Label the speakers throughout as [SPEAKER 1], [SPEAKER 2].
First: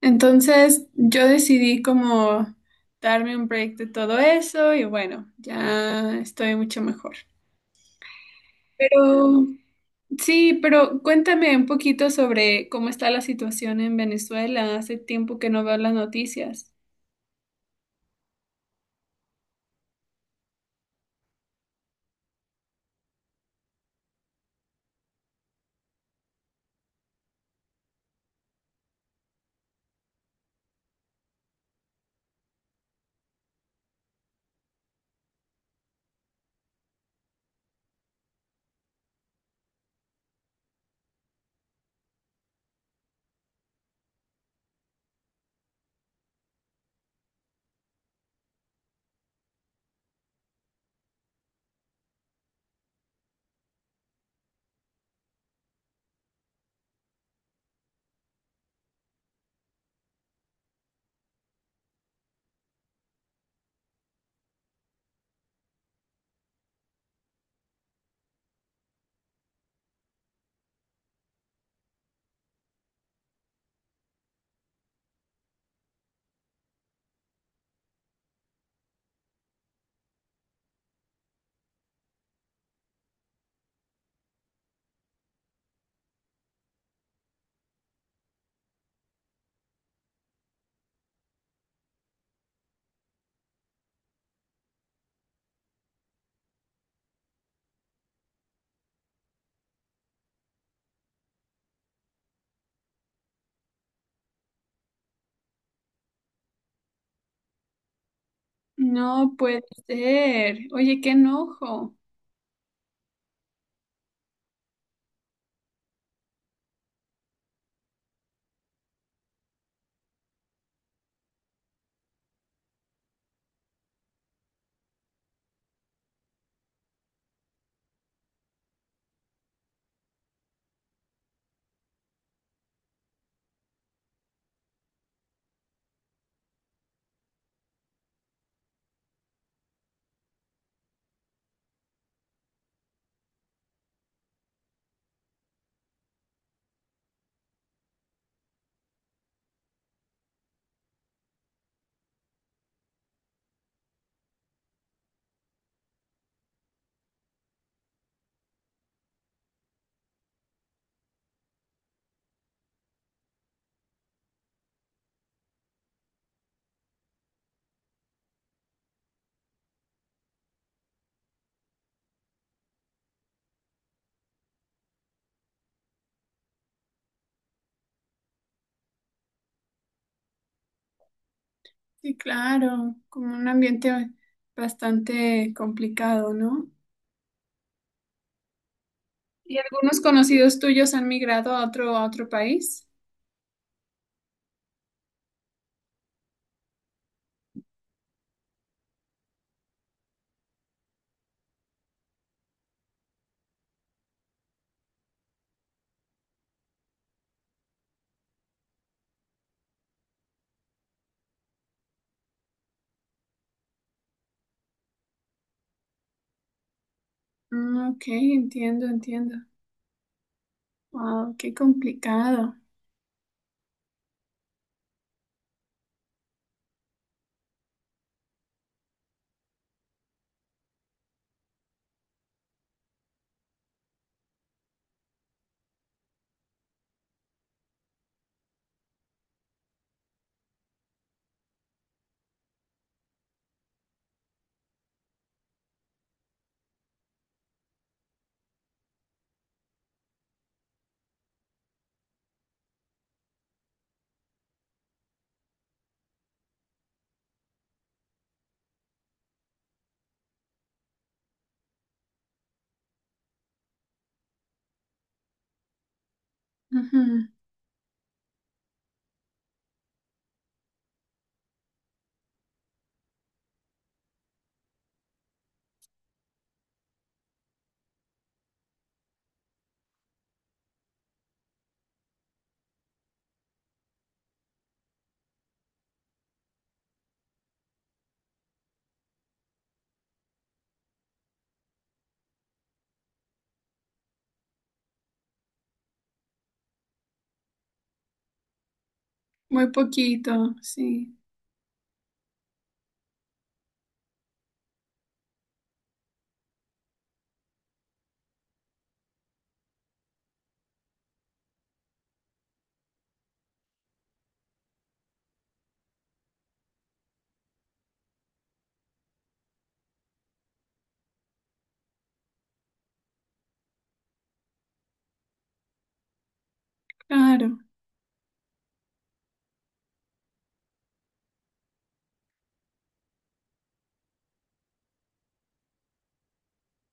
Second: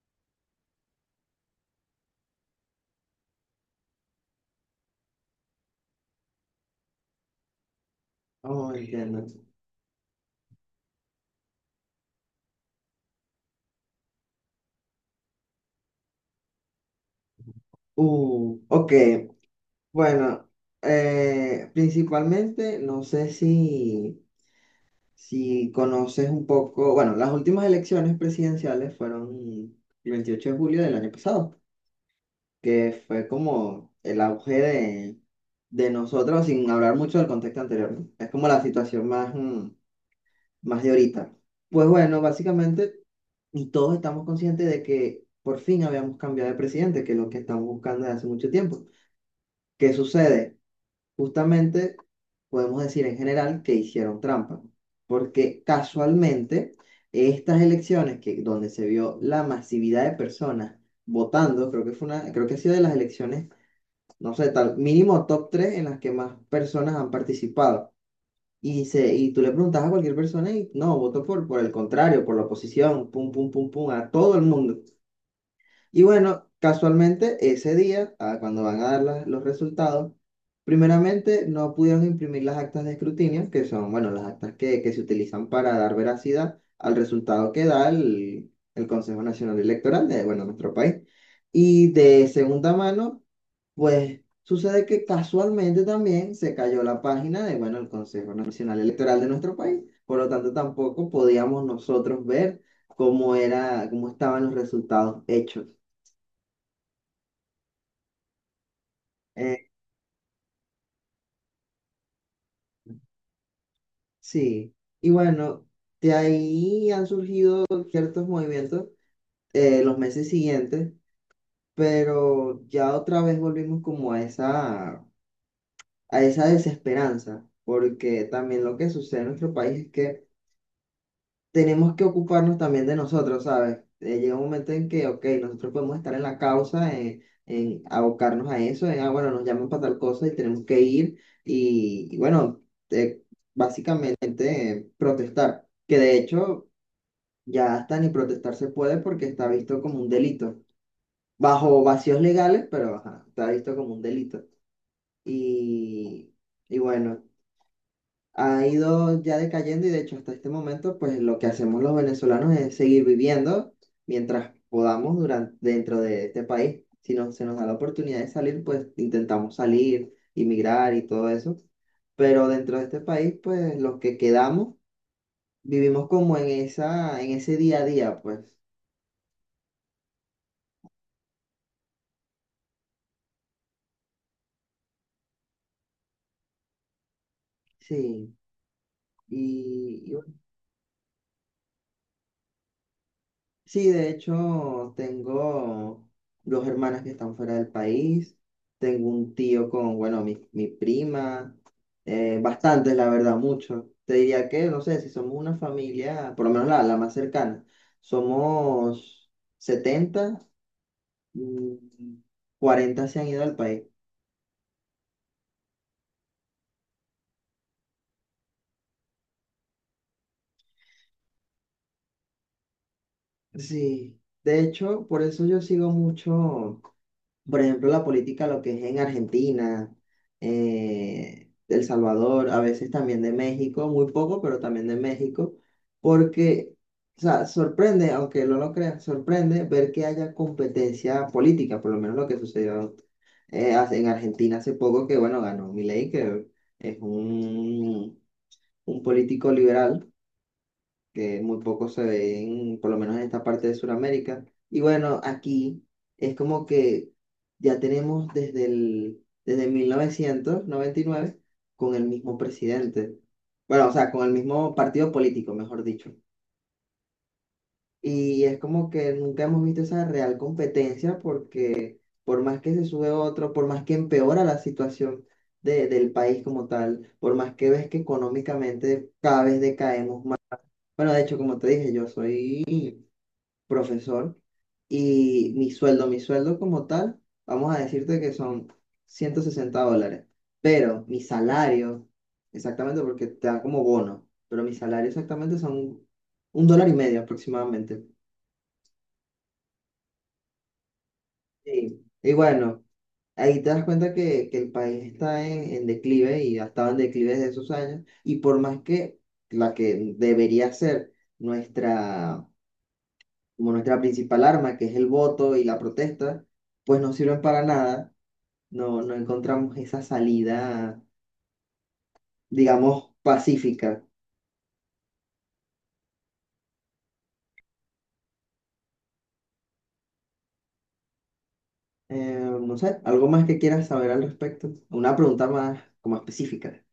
[SPEAKER 1] Entonces yo decidí como darme un break de todo eso y bueno, ya estoy mucho mejor.
[SPEAKER 2] Oh, entiendo.
[SPEAKER 1] Pero sí, pero cuéntame un poquito sobre cómo está la situación en Venezuela. Hace tiempo que no veo las noticias.
[SPEAKER 2] Ok. Bueno, principalmente, no sé si conoces un poco, bueno, las últimas elecciones presidenciales fueron el 28 de julio del año pasado, que fue como el auge de nosotros, sin hablar mucho del contexto anterior, ¿no? Es como la situación más, más de ahorita. Pues bueno, básicamente. Y todos estamos conscientes de que por fin habíamos cambiado de presidente, que es lo que estamos buscando desde hace mucho tiempo. ¿Qué sucede? Justamente podemos decir en general que hicieron trampa, porque casualmente estas elecciones, que, donde se vio la masividad de personas votando, creo que fue una, creo que ha sido de las elecciones, no sé, tal, mínimo top 3 en las que más personas han participado. Y tú le preguntas a cualquier persona y no, votó por el contrario, por la oposición, pum, pum, pum, pum, a todo el mundo. Y bueno, casualmente ese día, cuando van a dar los resultados, primeramente no pudieron imprimir las actas de escrutinio, que son, bueno, las actas que se utilizan para dar veracidad al resultado que da el Consejo Nacional Electoral de, bueno, nuestro país. Y de segunda mano, pues sucede que casualmente también se cayó la página de, bueno, el Consejo Nacional Electoral de nuestro país. Por lo tanto, tampoco podíamos nosotros ver cómo era, cómo estaban los resultados hechos.
[SPEAKER 1] No puede
[SPEAKER 2] Eh,
[SPEAKER 1] ser. Oye, qué enojo.
[SPEAKER 2] sí, y bueno, de ahí han surgido ciertos movimientos los meses siguientes, pero ya otra vez volvimos como a esa desesperanza, porque también lo que sucede en nuestro país es que tenemos que ocuparnos también de nosotros, ¿sabes? Llega un momento en que, ok, nosotros podemos estar en la causa, en abocarnos a eso, bueno, nos llaman para tal cosa y tenemos que ir y bueno, eh, básicamente protestar, que de hecho ya hasta ni protestar se puede porque está visto como un delito, bajo vacíos legales, pero ajá, está visto como un delito. Y, y bueno ha ido ya decayendo y de hecho hasta este momento pues lo que hacemos los venezolanos es seguir viviendo mientras podamos durante, dentro de este país. Si no, se nos da la oportunidad de salir, pues intentamos salir, emigrar y todo eso. Pero dentro de este país pues los que quedamos vivimos como en esa, en ese día a día pues.
[SPEAKER 1] Sí, claro, como un ambiente bastante complicado, ¿no?
[SPEAKER 2] Sí.
[SPEAKER 1] ¿Y algunos
[SPEAKER 2] Y, y
[SPEAKER 1] conocidos tuyos han migrado a otro país?
[SPEAKER 2] Sí, de hecho, tengo dos hermanas que están fuera del país, tengo un tío con, bueno, mi prima, bastantes, la verdad, muchos. Te diría que, no sé, si somos una familia, por lo menos la más cercana, somos setenta, mm, 40 se han ido al país.
[SPEAKER 1] Mm, ok, entiendo, entiendo. Wow, qué complicado.
[SPEAKER 2] Sí, de hecho, por eso yo sigo mucho. Por ejemplo, la política, lo que es en Argentina, El Salvador, a veces también de México, muy poco, pero también de México, porque, o sea, sorprende, aunque no lo creas, sorprende ver que haya competencia política, por lo menos lo que sucedió en Argentina hace poco, que bueno, ganó Milei, que es un político liberal que muy poco se ven, por lo menos en esta parte de Sudamérica. Y bueno, aquí es como que ya tenemos desde 1999 con el mismo presidente. Bueno, o sea, con el mismo partido político, mejor dicho.
[SPEAKER 1] Ujú.
[SPEAKER 2] Y es como que nunca hemos visto esa real competencia porque por más que se sube otro, por más que empeora la situación del país como tal, por más que ves que económicamente cada vez decaemos más. Bueno, de hecho, como te dije, yo soy profesor y mi sueldo como tal, vamos a decirte que son 160 dólares, pero mi salario, exactamente porque te da como bono, pero mi salario exactamente son un dólar y medio aproximadamente.
[SPEAKER 1] Muy poquito, sí,
[SPEAKER 2] Sí. Y bueno, ahí te das cuenta que el país está en declive y ha estado en declive desde esos años, y por más que la que debería ser nuestra, como nuestra principal arma, que es el voto y la protesta, pues no sirven para nada. No encontramos esa salida, digamos, pacífica.
[SPEAKER 1] claro.
[SPEAKER 2] No sé, algo más que quieras saber al respecto. Una pregunta más como específica.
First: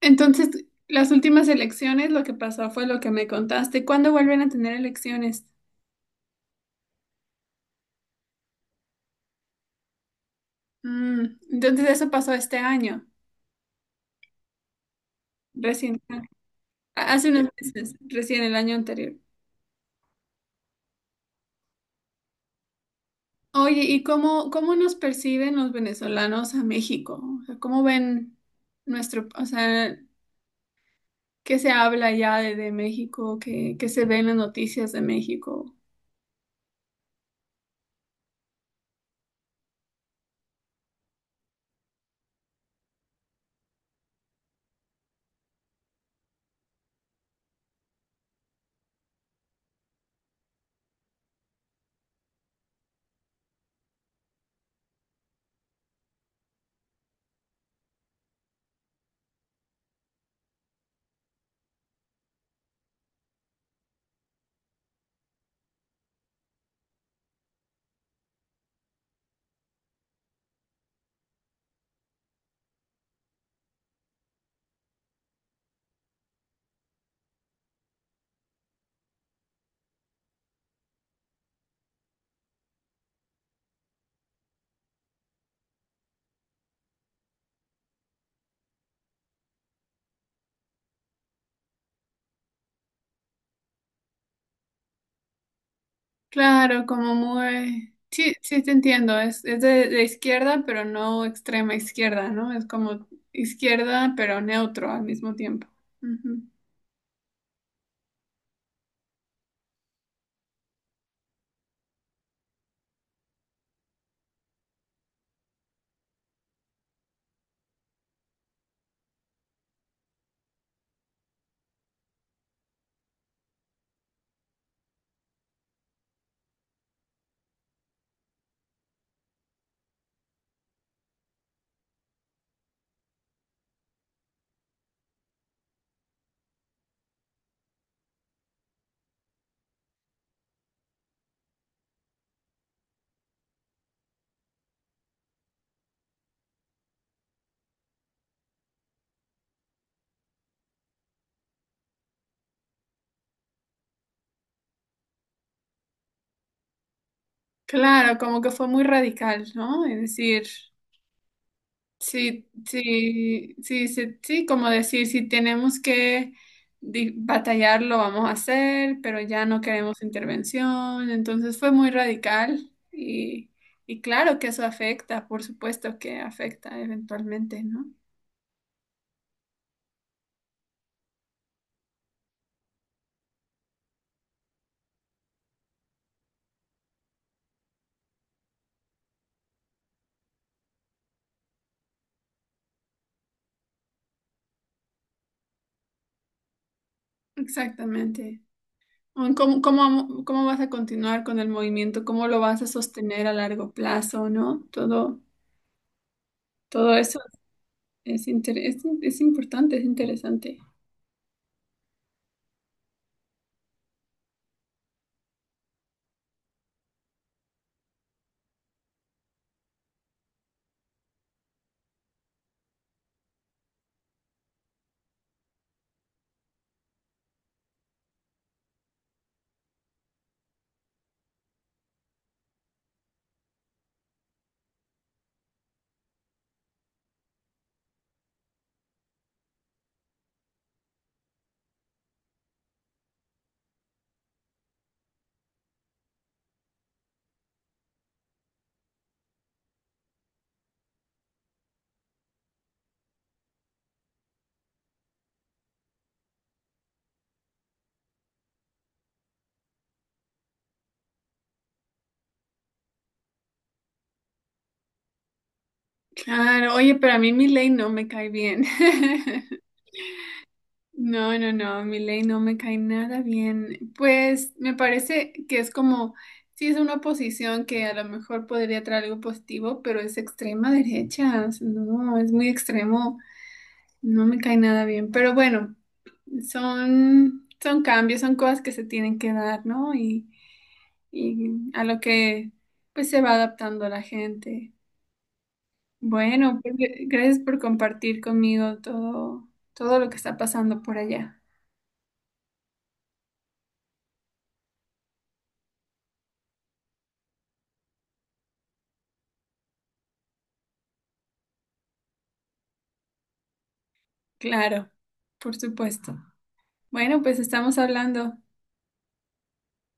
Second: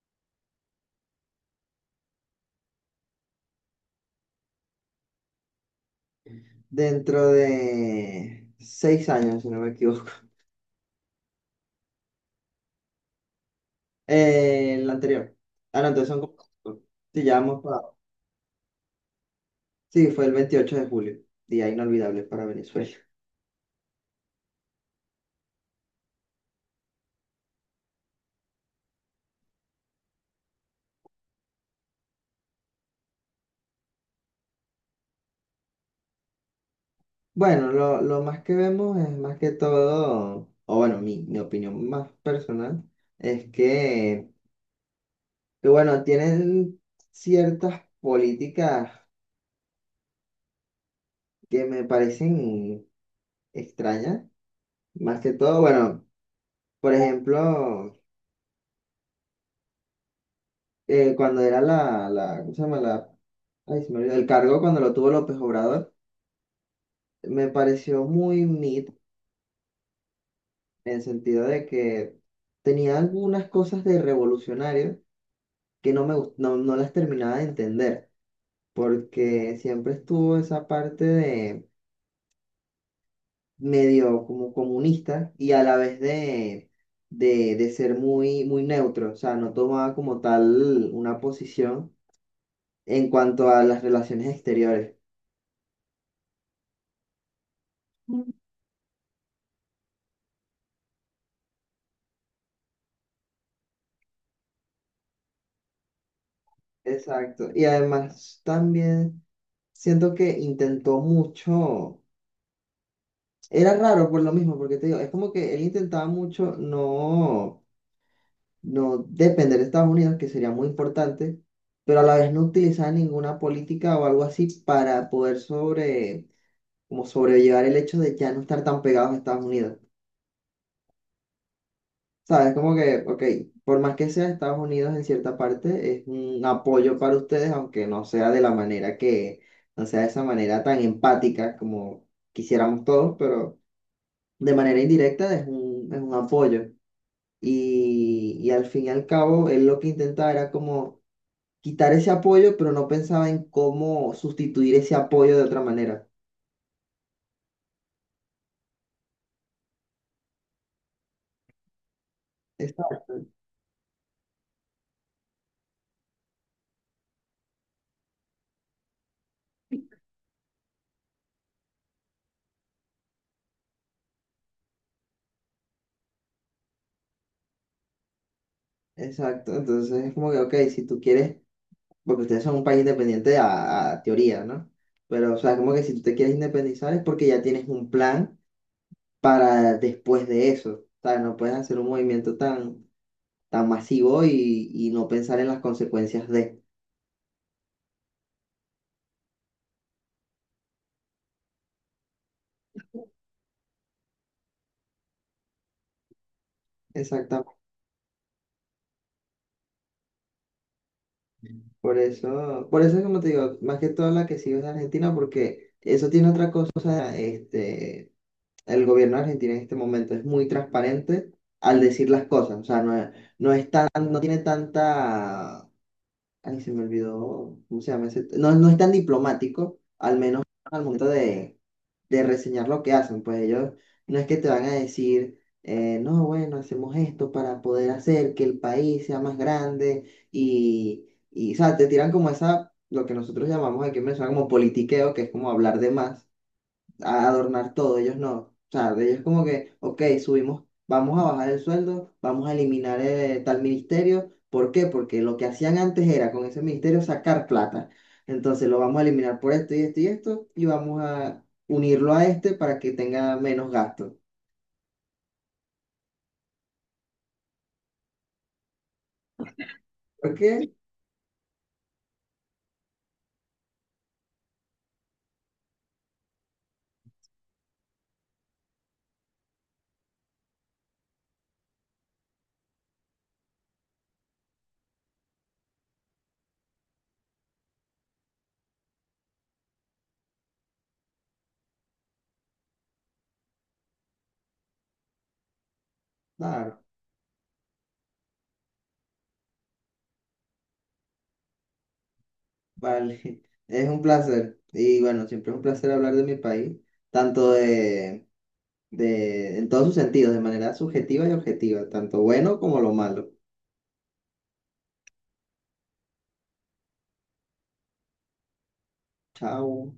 [SPEAKER 1] Entonces, las últimas elecciones, lo que pasó fue lo que me contaste. ¿Cuándo vuelven a tener elecciones?
[SPEAKER 2] Dentro de seis años, si no me equivoco.
[SPEAKER 1] Mm, entonces, eso pasó este año,
[SPEAKER 2] El anterior. Ah, no,
[SPEAKER 1] recién,
[SPEAKER 2] entonces son como cinco. Sí,
[SPEAKER 1] hace
[SPEAKER 2] ya
[SPEAKER 1] unos
[SPEAKER 2] vamos para-
[SPEAKER 1] meses, recién el año anterior.
[SPEAKER 2] Sí, fue el 28 de julio, día inolvidable para Venezuela.
[SPEAKER 1] Oye, ¿y cómo nos perciben los venezolanos a México? O sea, ¿cómo ven nuestro, o sea, qué se habla ya de México, qué se ve en las noticias de México?
[SPEAKER 2] Bueno, lo más que vemos es más que todo, o bueno, mi opinión más personal es que bueno, tienen ciertas políticas que me parecen extrañas, más que todo, bueno, por ejemplo, cuando era ¿cómo se llama? La, ay, se me olvidó, el cargo cuando lo tuvo López Obrador, me pareció muy mid, en el sentido de que tenía algunas cosas de revolucionario que no las terminaba de entender, porque siempre estuvo esa parte de medio como comunista y a la vez de, de ser muy, muy neutro, o sea, no tomaba como tal una posición en cuanto a las relaciones exteriores.
[SPEAKER 1] Claro, como muy...
[SPEAKER 2] Mm.
[SPEAKER 1] Sí, sí te entiendo, es de izquierda, pero no extrema izquierda, ¿no? Es como izquierda, pero neutro al mismo tiempo. Ujú.
[SPEAKER 2] Exacto. Y además también siento que intentó mucho, era raro por lo mismo, porque te digo, es como que él intentaba mucho no depender de Estados Unidos, que sería muy importante, pero a la vez no utilizaba ninguna política o algo así para poder sobre como sobrellevar el hecho de ya no estar tan pegados a Estados Unidos. ¿Sabes? Como que, ok, por más que sea Estados Unidos en cierta parte, es un apoyo para ustedes, aunque no sea de la manera que, no sea de esa manera tan empática como quisiéramos todos, pero de manera indirecta es un apoyo. Y al fin y al cabo, él lo que intentaba era como quitar ese apoyo, pero no pensaba en cómo sustituir ese apoyo de otra manera.
[SPEAKER 1] Claro, como que fue muy radical, ¿no? Es decir, sí,
[SPEAKER 2] Exacto,
[SPEAKER 1] sí, sí, sí, sí, como decir, si tenemos que batallar, lo vamos a hacer, pero ya no queremos intervención, entonces fue muy radical y claro que eso afecta, por supuesto que afecta eventualmente, ¿no?
[SPEAKER 2] exacto. Entonces es como que, ok, si tú quieres porque ustedes son un país independiente a teoría, ¿no? Pero, o sea, como que si tú te quieres independizar es porque ya tienes un plan para después de eso. O sea, no puedes hacer un movimiento tan, tan masivo y no pensar en las consecuencias de.
[SPEAKER 1] Exactamente. O en ¿Cómo vas a continuar con el movimiento? ¿Cómo lo vas a sostener a largo plazo, ¿no? Todo, todo eso
[SPEAKER 2] Exactamente.
[SPEAKER 1] es, es importante, es interesante.
[SPEAKER 2] Por eso es como te digo, más que todo la que sigo es de Argentina, porque eso tiene otra cosa, este, el gobierno argentino en este momento es muy transparente al decir las cosas, o sea, no es tan, no tiene tanta. Ay, se me olvidó, ¿cómo se llama ese? No, no es tan diplomático, al menos al momento de reseñar lo que hacen, pues ellos no es que te van a decir, no, bueno, hacemos esto para poder hacer que el país sea más grande y, o sea, te tiran como esa, lo que nosotros llamamos aquí en Venezuela como politiqueo, que es como hablar de más a adornar todo, ellos no. O sea, de ellos como que, ok, subimos, vamos a bajar el sueldo, vamos a eliminar tal ministerio. ¿Por qué? Porque lo que hacían antes era con ese ministerio sacar plata. Entonces lo vamos a eliminar por esto y esto y esto y vamos a unirlo a este para que tenga menos gasto.
[SPEAKER 1] Claro, oye, pero a mí ley no me cae bien.
[SPEAKER 2] ¿Por qué?
[SPEAKER 1] No, no, no, ley no me cae nada bien. Pues me parece que es como, sí es una oposición que a lo mejor podría traer algo positivo, pero es extrema derecha. O sea, no, es muy extremo, no me cae nada bien. Pero bueno. Son, son cambios, son cosas que se tienen que dar, ¿no? Y a lo que pues se va adaptando la gente. Bueno, pues,
[SPEAKER 2] Claro,
[SPEAKER 1] gracias por compartir conmigo todo, todo lo que está pasando por allá.
[SPEAKER 2] vale. Es un placer. Y bueno, siempre es un placer hablar de mi país, tanto de, en todos sus sentidos, de manera subjetiva y objetiva, tanto bueno como lo malo.
[SPEAKER 1] Claro, por supuesto. Bueno, pues estamos hablando.
[SPEAKER 2] Chao.